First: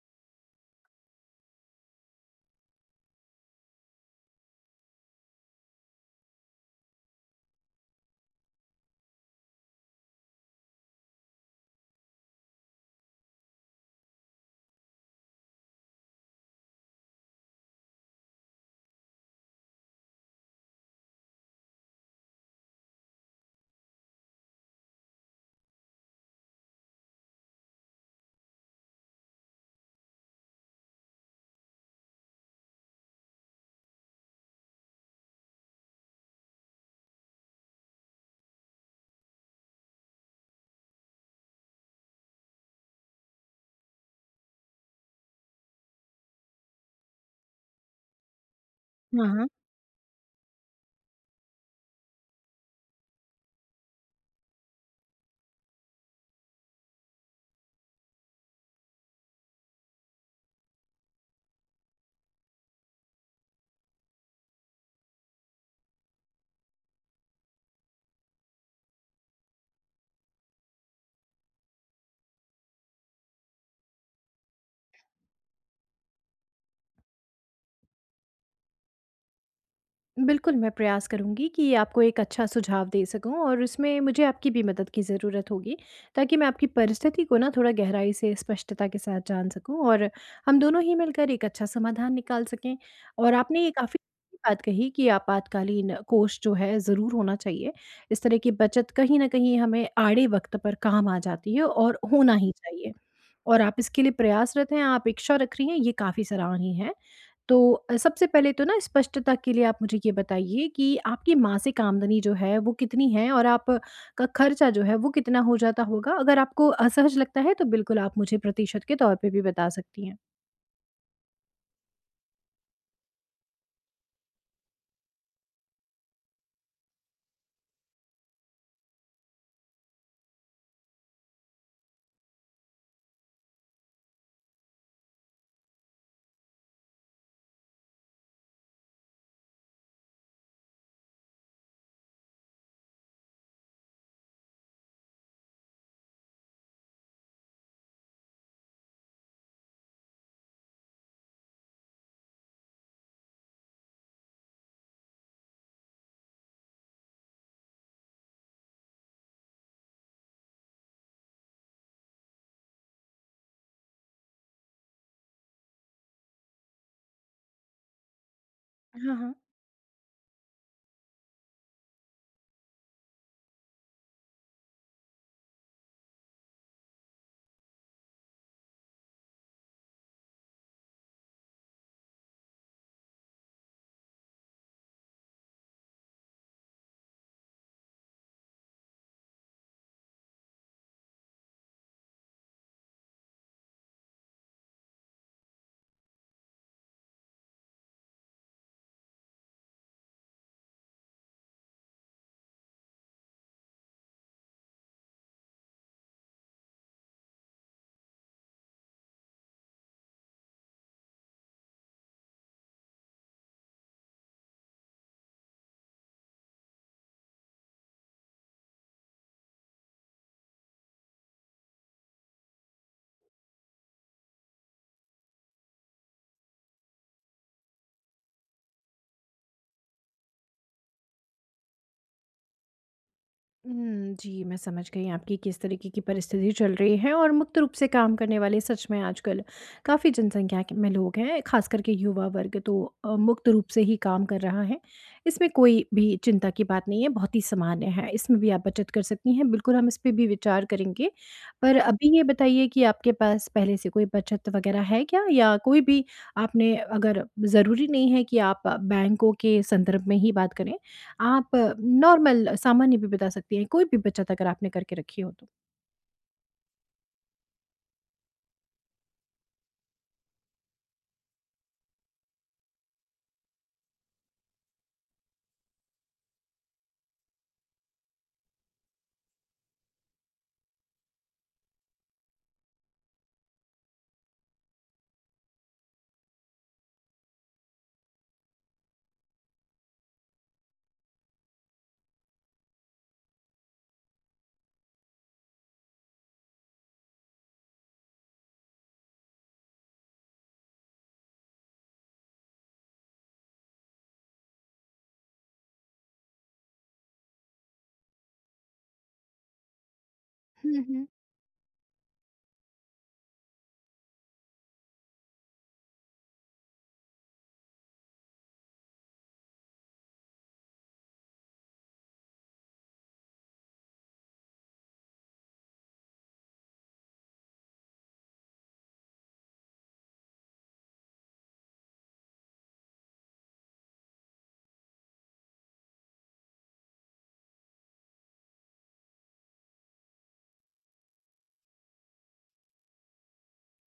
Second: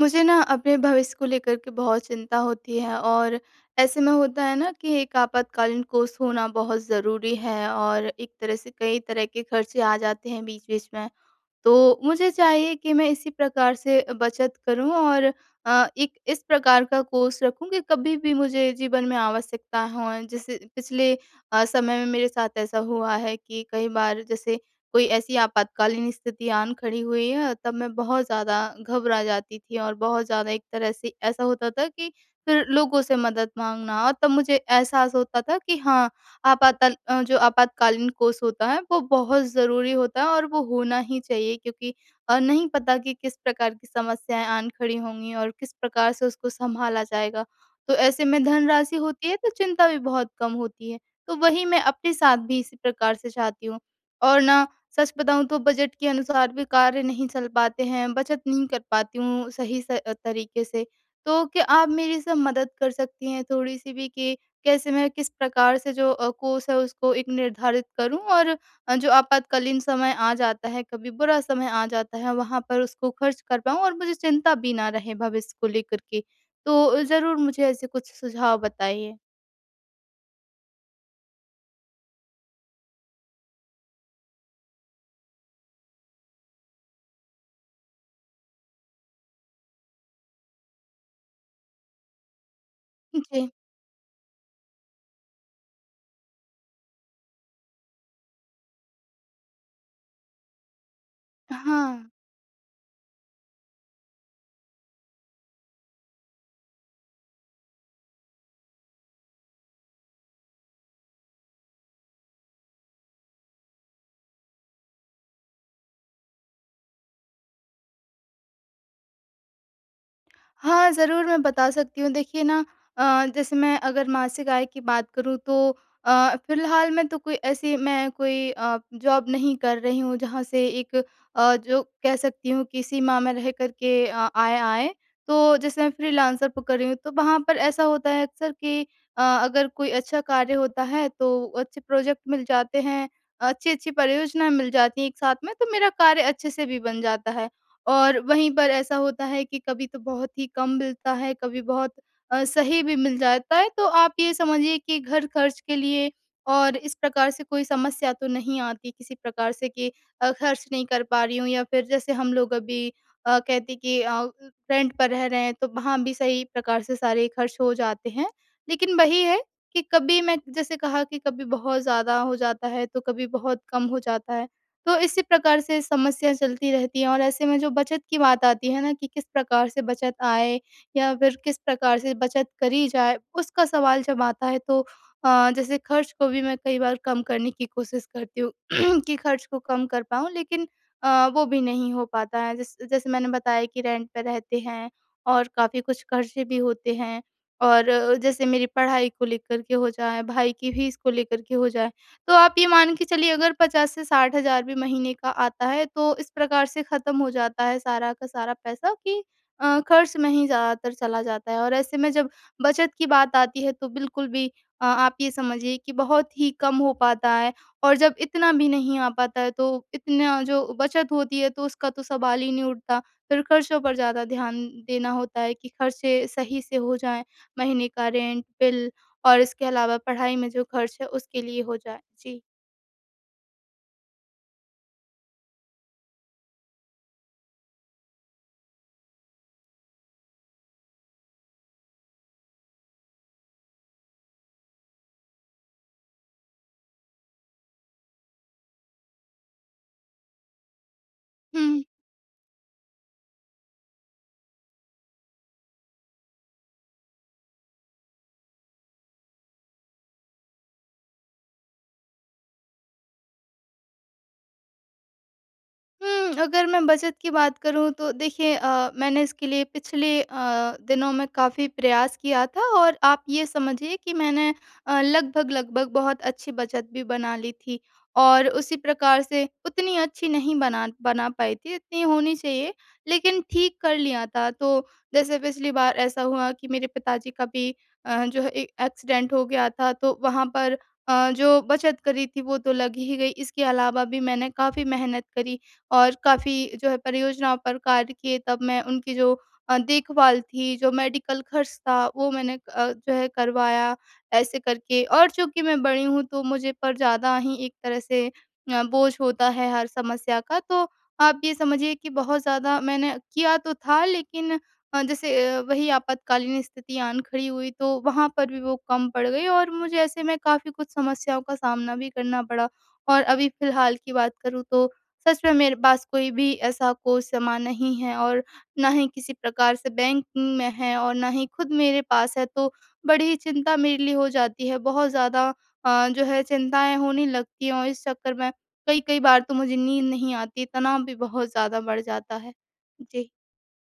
मुझे ना अपने भविष्य को लेकर के बहुत चिंता होती है और ऐसे में होता है ना कि एक आपातकालीन कोर्स होना बहुत ज़रूरी है और एक तरह से कई तरह के खर्चे आ जाते हैं बीच बीच में। तो मुझे चाहिए कि मैं इसी प्रकार से बचत करूँ और एक इस प्रकार का कोर्स रखूँ कि कभी भी मुझे जीवन में आवश्यकता हो। जैसे पिछले समय में मेरे साथ ऐसा हुआ है कि कई बार जैसे कोई ऐसी आपातकालीन स्थिति आन खड़ी हुई है, तब मैं बहुत ज़्यादा घबरा जाती थी और बहुत ज़्यादा एक तरह से ऐसा होता था कि फिर लोगों से मदद माँगना और तब मुझे एहसास होता था कि हाँ, जो आपातकालीन कोष होता है वो बहुत ज़रूरी होता है और वो होना ही चाहिए, क्योंकि नहीं पता कि किस प्रकार की समस्याएँ आन खड़ी होंगी और किस प्रकार से उसको सँभाला जाएगा। तो ऐसे में धनराशि हाँ, होती है हाँ। तो चिंता भी बहुत कम होती है। तो वही मैं अपने साथ भी इसी प्रकार से चाहती हूँ। और ना, सच बताऊँ तो बजट के अनुसार भी कार्य नहीं चल पाते हैं, बचत नहीं कर पाती हूँ सही स तरीके से। तो क्या आप मेरी इसमें मदद कर सकती हैं थोड़ी-सी भी, कि कैसे मैं किस प्रकार से जो कोर्स है उसको एक निर्धारित करूँ और जो आपातकालीन समय आ जाता है, कभी बुरा समय आ जाता है, वहाँ पर उसको खर्च कर पाऊँ और मुझे चिंता भी ना रहे भविष्य को लेकर के। तो ज़रूर मुझे ऐसे कुछ सुझाव बताइए। बिल्कुल, मैं प्रयास करूँगी कि आपको एक अच्छा सुझाव दे सकूँ और उसमें मुझे आपकी भी मदद की ज़रूरत होगी, ताकि मैं आपकी परिस्थिति को ना थोड़ा गहराई से स्पष्टता के साथ जान सकूँ और हम दोनों ही मिलकर एक अच्छा समाधान निकाल सकें। और जी। आपने ये काफ़ी बात कही कि आपातकालीन कोष जो है ज़रूर होना चाहिए। इस तरह की बचत कहीं न कहीं हमें आड़े वक़्त पर काम आ जाती है और हाँ। होना ही चाहिए और आप इसके लिए प्रयासरत हैं, आप इच्छा रख रही हैं, ये काफ़ी सराहनीय है। तो सबसे पहले तो ना स्पष्टता के लिए आप मुझे ये बताइए कि आपकी मासिक आमदनी जो है वो कितनी है और आप का खर्चा जो है वो कितना हो जाता होगा? अगर आपको असहज लगता है तो बिल्कुल आप मुझे प्रतिशत के तौर पे भी बता सकती हैं। हाँ, ज़रूर मैं बता सकती हूँ। देखिए ना, जैसे मैं अगर मासिक आय की बात करूँ तो फ़िलहाल मैं कोई जॉब नहीं कर रही हूँ जहाँ से एक जो कह सकती हूँ कि सीमा में रह कर के आय आए। तो जैसे मैं फ्रीलांसर पर कर रही हूँ तो वहाँ पर ऐसा होता है अक्सर कि अगर कोई अच्छा कार्य होता है तो अच्छे प्रोजेक्ट मिल जाते हैं, अच्छी-अच्छी परियोजनाएँ मिल जाती हैं एक साथ में, तो मेरा कार्य अच्छे से भी बन जाता है। और वहीं पर ऐसा होता है कि कभी तो बहुत ही कम मिलता है, कभी बहुत सही भी मिल जाता है। तो आप ये समझिए कि घर खर्च के लिए और इस प्रकार से कोई समस्या तो नहीं आती किसी प्रकार से, कि खर्च नहीं कर पा रही हूँ या फिर जैसे हम लोग अभी कहते कि रेंट पर रह रहे हैं तो वहाँ भी सही प्रकार से सारे खर्च हो जाते हैं। लेकिन हाँ, वही हाँ। है कि कभी, मैं जैसे कहा कि कभी बहुत ज़्यादा हो जाता है, तो कभी बहुत कम हो जाता है। तो इसी प्रकार से समस्या चलती रहती है और ऐसे में जो बचत की बात आती है ना, कि किस प्रकार से बचत आए या फिर किस प्रकार से बचत करी जाए, उसका सवाल जब आता है तो जैसे खर्च को भी मैं कई बार कम करने की कोशिश करती हूँ कि खर्च को कम कर पाऊँ, लेकिन वो भी नहीं हो पाता है। जैसे मैंने बताया कि रेंट पे रहते हैं और काफ़ी कुछ खर्चे भी होते हैं और जैसे मेरी पढ़ाई को लेकर के हो जाए, भाई की फीस को लेकर के हो जाए। तो आप ये मान के चलिए अगर 50 से 60 हज़ार भी महीने का आता है, तो इस प्रकार से ख़त्म हो जाता है सारा का सारा पैसा, कि खर्च में ही ज़्यादातर चला जाता है और ऐसे में जब बचत की बात आती है, तो बिल्कुल भी आप ये समझिए कि बहुत ही कम हो पाता है और जब इतना भी नहीं आ पाता है, तो इतना जो बचत होती है, तो उसका तो सवाल ही नहीं उठता। फिर खर्चों पर ज़्यादा ध्यान देना होता है कि खर्चे सही से हो जाएँ, महीने का रेंट, बिल और इसके अलावा पढ़ाई में जो खर्च है उसके लिए हो जाए। जी। हुँ, जी, मैं समझ गई आपकी किस तरीके की परिस्थिति चल रही है और मुक्त रूप से काम करने वाले सच में आजकल काफ़ी जनसंख्या के में लोग हैं, ख़ास करके युवा वर्ग तो मुक्त रूप से ही काम कर रहा है। इसमें कोई भी चिंता की बात नहीं है, बहुत ही सामान्य है, इसमें भी आप बचत कर सकती हैं, बिल्कुल हम इस पे भी विचार करेंगे। पर हुँ, अभी ये बताइए कि आपके पास पहले से कोई बचत वग़ैरह है क्या? या कोई भी आपने अगर ज़रूरी नहीं है कि आप बैंकों के संदर्भ में ही बात करें। आप नॉर्मल सामान्य भी बता सकती हैं, कोई भी बचत अगर आपने करके रखी हो तो। हुँ, अगर मैं बचत की बात करूँ तो देखिए, मैंने इसके लिए पिछले दिनों में काफ़ी प्रयास किया था और आप ये समझिए कि मैंने लगभग-लगभग बहुत अच्छी बचत भी बना ली थी। और उसी प्रकार से उतनी अच्छी नहीं बना बना पाई थी, इतनी होनी चाहिए, लेकिन ठीक कर लिया था। तो जैसे पिछली बार ऐसा हुआ कि मेरे पिताजी का भी जो है ए एक्सीडेंट हो गया था तो वहाँ पर जो बचत करी थी वो तो लग ही गई। इसके अलावा भी मैंने काफ़ी मेहनत करी और काफ़ी जो है परियोजनाओं पर कार्य किए, तब मैं उनकी जो देखभाल थी, जो मेडिकल खर्च था वो मैंने जो है करवाया ऐसे करके। और चूँकि मैं बड़ी हूँ तो मुझ पर ज़्यादा ही एक तरह से बोझ होता है हर समस्या का। हुँ, तो हुँ। आप ये समझिए कि बहुत ज़्यादा मैंने किया तो था, लेकिन जैसे वही आपातकालीन स्थिति आन खड़ी हुई तो वहाँ पर भी वो कम पड़ गई और मुझे ऐसे में काफ़ी कुछ समस्याओं का सामना भी करना पड़ा। और अभी फ़िलहाल की बात करूँ तो सच में मेरे पास कोई भी ऐसा कोई सामान नहीं है और ना ही किसी प्रकार से बैंकिंग में है और ना ही खुद मेरे पास है, तो बड़ी चिंता मेरे लिए हो जाती है। बहुत ज़्यादा जो है चिंताएँ होने लगती हैं और इस चक्कर में कई-कई बार तो मुझे नींद नहीं आती, तनाव भी बहुत ज़्यादा बढ़ जाता है। जी।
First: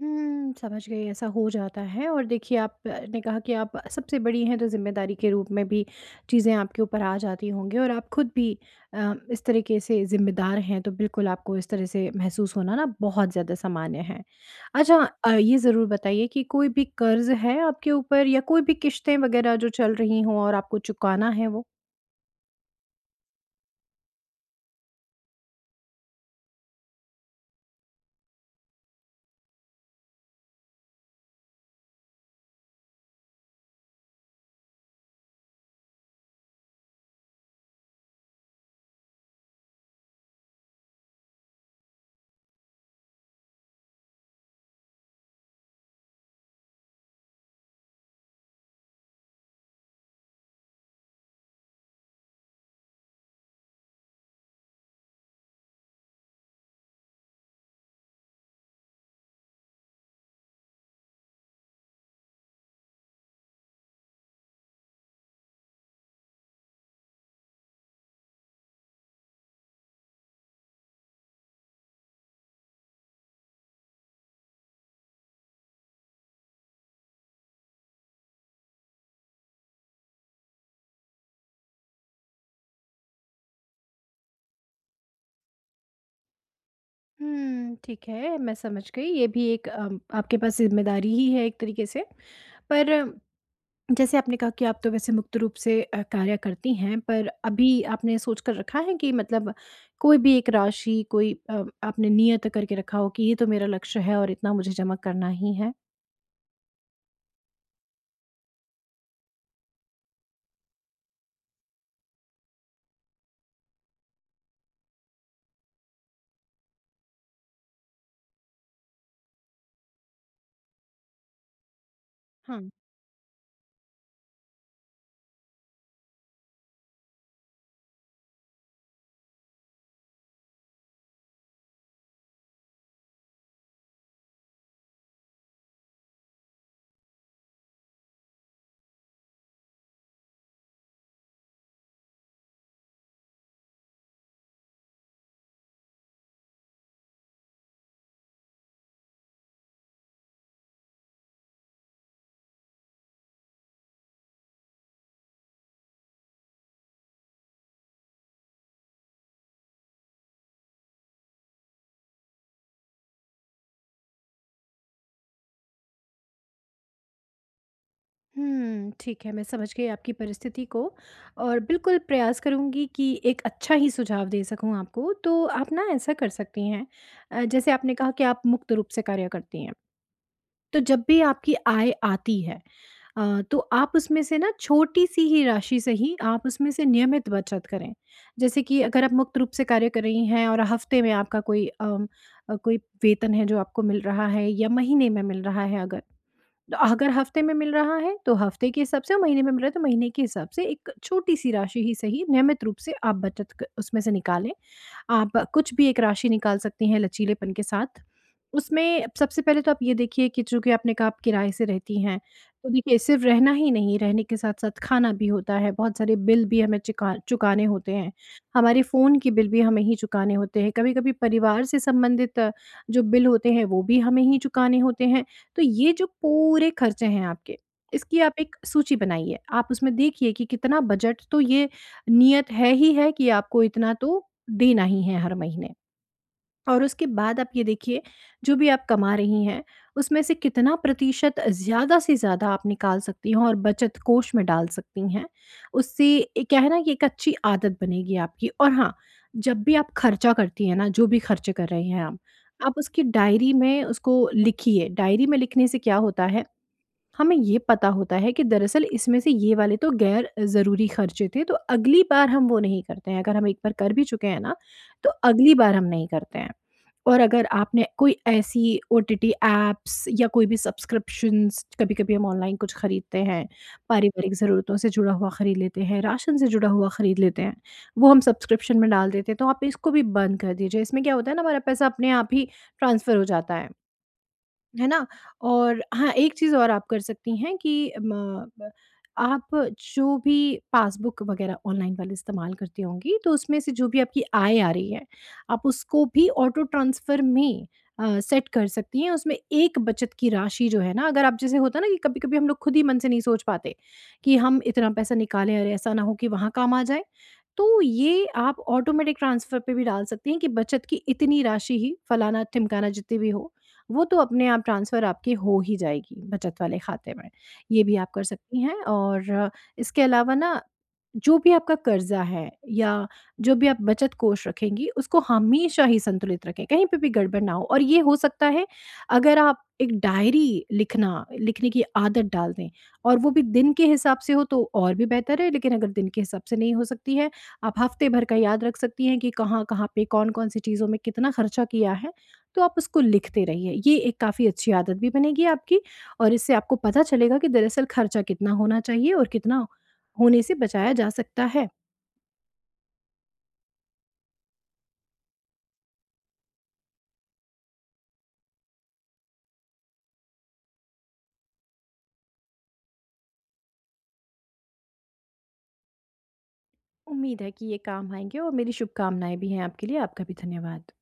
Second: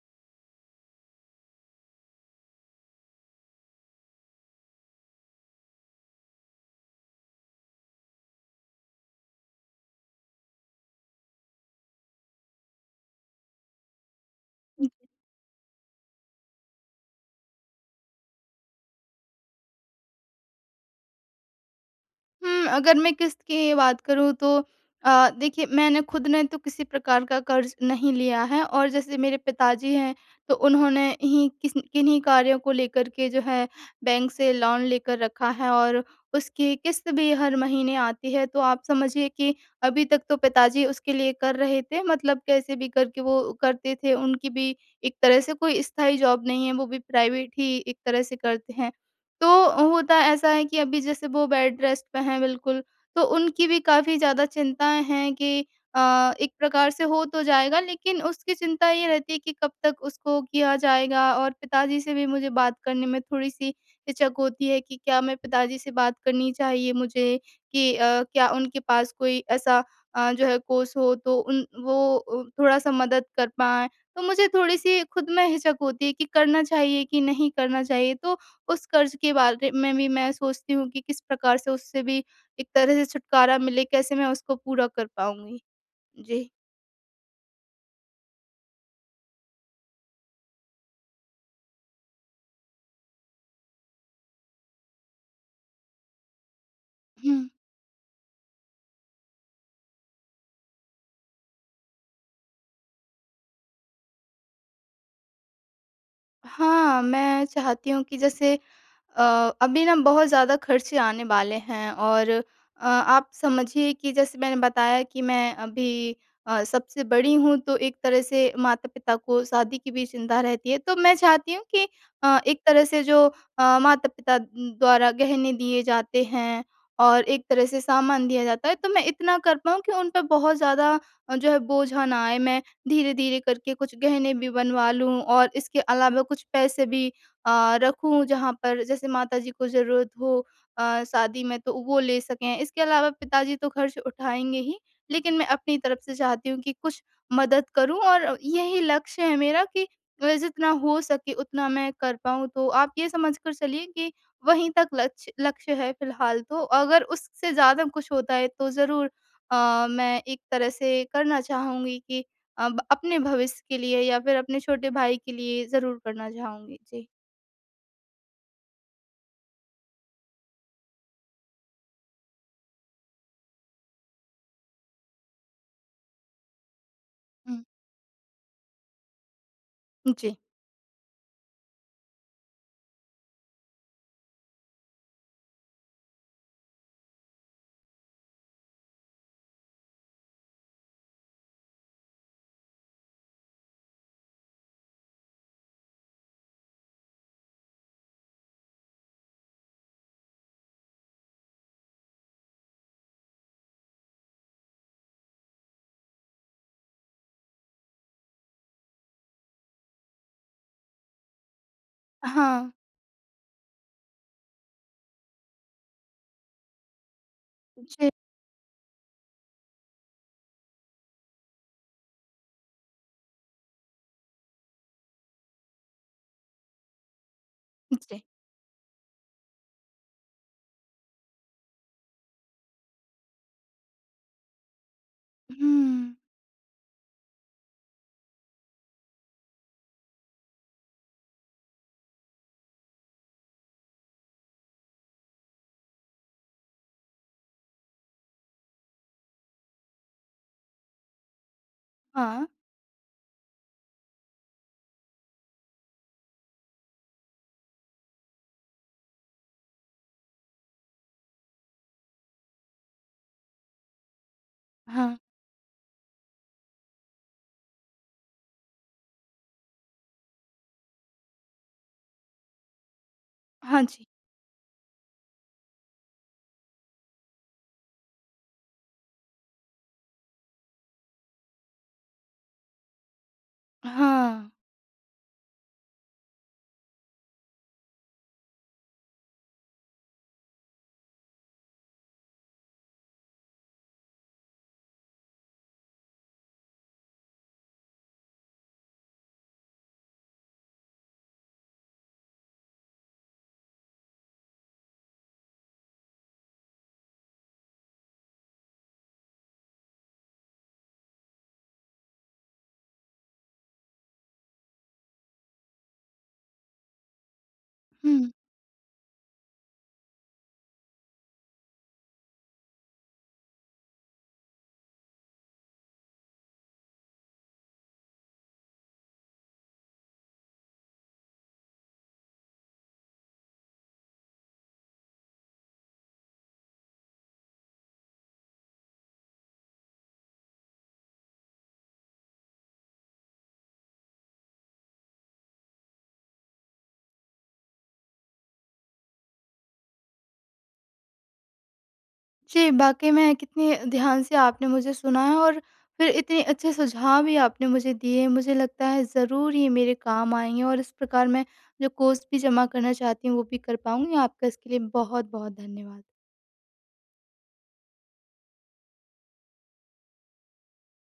हुँ, समझ गई ऐसा हो जाता है और देखिए आपने कहा कि आप सबसे बड़ी हैं तो ज़िम्मेदारी के रूप में भी चीज़ें आपके ऊपर आ जाती होंगी और आप खुद भी इस तरीके से ज़िम्मेदार हैं तो बिल्कुल आपको इस तरह से महसूस होना ना बहुत ज़्यादा सामान्य है। अच्छा ये ज़रूर बताइए कि कोई भी कर्ज़ है आपके ऊपर या कोई भी किश्तें वग़ैरह जो चल रही हों और आपको चुकाना है वो? हुँ, अगर मैं किस्त की बात करूँ तो देखिए, मैंने खुद ने तो किसी प्रकार का कर्ज़ नहीं लिया है और जैसे मेरे पिताजी हैं, तो उन्होंने ही किस किन्हीं कार्यों को लेकर के जो है बैंक से लोन लेकर रखा है और उसकी किस्त भी हर महीने आती है। तो आप समझिए कि अभी तक तो पिताजी उसके लिए कर रहे थे, मतलब कैसे भी करके वो करते थे। उनकी भी एक तरह से कोई स्थायी जॉब नहीं है, वो भी प्राइवेट ही एक तरह से करते हैं। तो होता ऐसा है कि अभी जैसे वो बेड रेस्ट पे हैं बिल्कुल, तो उनकी भी काफ़ी ज़्यादा चिंताएँ हैं कि एक प्रकार से हो तो जाएगा, लेकिन उसकी चिंता ये रहती है कि कब तक उसको किया जाएगा और पिताजी से भी मुझे बात करने में थोड़ी-सी हिचक होती है कि क्या मैं पिताजी से बात करनी चाहिए मुझे, कि क्या उनके पास कोई ऐसा जो है कोर्स हो तो उन वो थोड़ा-सा मदद कर पाएँ। तो मुझे थोड़ी-सी खुद में हिचक होती है कि करना चाहिए कि नहीं करना चाहिए। तो उस कर्ज़ के बारे में भी मैं सोचती हूँ कि किस प्रकार से उससे भी एक तरह से छुटकारा मिले, कैसे मैं उसको पूरा कर पाऊँगी? जी। हुँ, ठीक है, मैं समझ गई। ये भी एक आपके पास ज़िम्मेदारी ही है एक तरीके से। पर जैसे आपने कहा कि आप तो वैसे मुक्त रूप से कार्य करती हैं, पर हुँ। अभी आपने सोच कर रखा है कि मतलब कोई भी एक राशि कोई आपने नियत करके रखा हो कि ये तो मेरा लक्ष्य है और इतना मुझे जमा करना ही है? हाँ, मैं चाहती हूँ कि जैसे अ, अभी ना बहुत ज़्यादा खर्चे आने वाले हैं और आप समझिए कि जैसे मैंने बताया कि मैं अभी सबसे बड़ी हूँ तो एक तरह से माता-पिता को शादी की भी चिंता रहती है। तो मैं चाहती हूँ कि हाँ। एक तरह से जो माता-पिता द्वारा गहने दिए जाते हैं और एक तरह से सामान दिया जाता है, तो मैं इतना कर पाऊँ कि उन पे बहुत ज़्यादा जो है बोझा ना आए। मैं धीरे-धीरे करके कुछ गहने भी बनवा लूँ और इसके अलावा कुछ पैसे भी रखूँ जहाँ पर जैसे माताजी को ज़रूरत हो शादी में, तो वो ले सकें। इसके अलावा पिताजी तो खर्च उठाएँगे ही, लेकिन मैं अपनी तरफ से चाहती हूँ कि कुछ मदद करूँ और यही लक्ष्य है मेरा कि जितना हो सके उतना मैं कर पाऊँ। तो आप ये समझ कर चलिए कि वहीं तक लक्ष्य लक्ष्य है फ़िलहाल तो। अगर उससे ज़्यादा कुछ होता है तो ज़रूर मैं एक तरह से करना चाहूँगी कि अब अपने भविष्य के लिए या फिर अपने छोटे भाई के लिए ज़रूर करना चाहूँगी। जी। हुँ, ठीक है, मैं समझ गई आपकी परिस्थिति को और बिल्कुल प्रयास करूँगी कि एक अच्छा ही सुझाव दे सकूँ आपको। तो आप ना ऐसा कर सकती हैं हुँ, जैसे आपने कहा कि आप मुक्त रूप से कार्य करती हैं, जी। तो जब भी आपकी आय आती है तो आप उसमें से ना छोटी-सी ही राशि से ही आप उसमें से नियमित बचत करें। जैसे कि अगर आप मुक्त रूप से कार्य कर रही हैं और हफ़्ते में आपका कोई कोई वेतन है जो आपको मिल रहा है या महीने में मिल रहा है अगर, तो अगर हफ्ते में मिल रहा है तो हफ्ते के हिसाब से और महीने में मिल रहा है तो महीने के हिसाब से एक छोटी सी राशि ही सही नियमित रूप से आप उसमें से निकालें। आप कुछ भी एक राशि निकाल सकती हैं लचीलेपन के साथ। उसमें सबसे पहले तो आप ये देखिए कि चूंकि आपने कहा आप किराए से रहती हैं, तो हाँ, देखिए सिर्फ रहना ही नहीं, रहने के साथ साथ खाना भी होता है, बहुत सारे बिल भी हमें चुकाने होते जी, हैं। हमारे फ़ोन के बिल भी हमें ही चुकाने होते हैं, कभी कभी परिवार से संबंधित जो बिल होते हैं वो भी हमें ही चुकाने होते हैं। तो ये जो पूरे खर्चे हैं आपके, इसकी जी। आप एक सूची बनाइए। आप उसमें देखिए कि कितना बजट तो ये नियत है ही है कि आपको इतना तो देना ही है हर महीने। हुँ, और उसके बाद आप ये देखिए, जो भी आप कमा रही हैं, उसमें से कितना प्रतिशत ज़्यादा से ज़्यादा आप निकाल सकती हैं और बचत कोष में डाल सकती हैं। उससे क्या है ना कि एक अच्छी आदत बनेगी आपकी। और हाँ, जब भी आप खर्चा करती हैं ना, जो भी खर्चे कर रहे हैं हाँ, आप उसकी डायरी में उसको लिखिए। डायरी में लिखने से क्या होता है, हमें ये पता होता है कि दरअसल इसमें से ये वाले तो गैर ज़रूरी खर्चे थे, तो अगली बार हम वो नहीं करते हैं। अगर हम एक बार कर भी चुके हैं ना, तो हाँ, अगली बार हम नहीं करते हैं। और अगर आपने कोई ऐसी ओटीटी ऐप्स या कोई भी सब्सक्रिप्शंस, कभी-कभी हम ऑनलाइन कुछ खरीदते हैं, हाँ जी, पारिवारिक ज़रूरतों से जुड़ा हुआ खरीद लेते हैं, राशन से जुड़ा हुआ खरीद लेते हैं, वो हम सब्सक्रिप्शन में डाल देते हैं, तो आप इसको भी बंद कर दीजिए। इसमें क्या होता है ना, हमारा पैसा अपने आप ही ट्रांसफ़र हो जाता है। हाँ, है ना? और हाँ, एक चीज़ और आप कर सकती हैं कि म ब आप जो भी पासबुक वग़ैरह ऑनलाइन वाले इस्तेमाल करती होंगी, तो उसमें से जो भी आपकी आय आ रही है, आप उसको भी ऑटो ट्रांसफ़र में सेट कर सकती हैं। उसमें एक बचत की राशि जो है ना, अगर आप जैसे होता है ना कि कभी-कभी हम लोग खुद ही मन से नहीं सोच पाते कि हम इतना पैसा निकालें और ऐसा ना हो कि वहाँ काम आ जाए। तो ये आप ऑटोमेटिक ट्रांसफ़र पे भी डाल सकती हैं कि बचत की इतनी राशि ही फलाना-ढिमकाना जितनी भी हो। वो तो अपने आप ट्रांसफ़र आपकी हो ही जाएगी बचत वाले खाते में। ये भी आप कर हुँ। सकती हैं। और इसके अलावा ना जो भी आपका कर्ज़ा है या जो भी आप बचत कोष रखेंगी उसको हमेशा ही संतुलित रखें, कहीं पे भी गड़बड़ ना हो। और ये हो सकता है अगर आप एक डायरी लिखना लिखने की आदत डाल दें, और वो भी दिन के हिसाब से हो तो और भी बेहतर है, लेकिन अगर दिन के हिसाब से नहीं हो सकती है, आप हफ़्ते भर का याद रख सकती हैं कि कहाँ-कहाँ पे, कौन-कौन सी चीज़ों में कितना खर्चा किया है, तो आप उसको लिखते रहिए। ये एक काफ़ी अच्छी आदत भी बनेगी आपकी और इससे आपको पता चलेगा कि दरअसल खर्चा कितना होना चाहिए और कितना होने से बचाया जा सकता है। जी, वाक़ई में कितने ध्यान से आपने मुझे सुना है और फिर इतने अच्छे सुझाव भी आपने मुझे दिए। मुझे लगता है ज़रूर ये मेरे काम आएँगे और इस प्रकार मैं जो कोर्स भी जमा करना चाहती हूँ, वो भी कर पाऊँगी। आपका इसके लिए बहुत-बहुत धन्यवाद। उम्मीद है कि ये काम आएँगे और मेरी शुभकामनाएँ भी हैं आपके लिए। आपका भी धन्यवाद।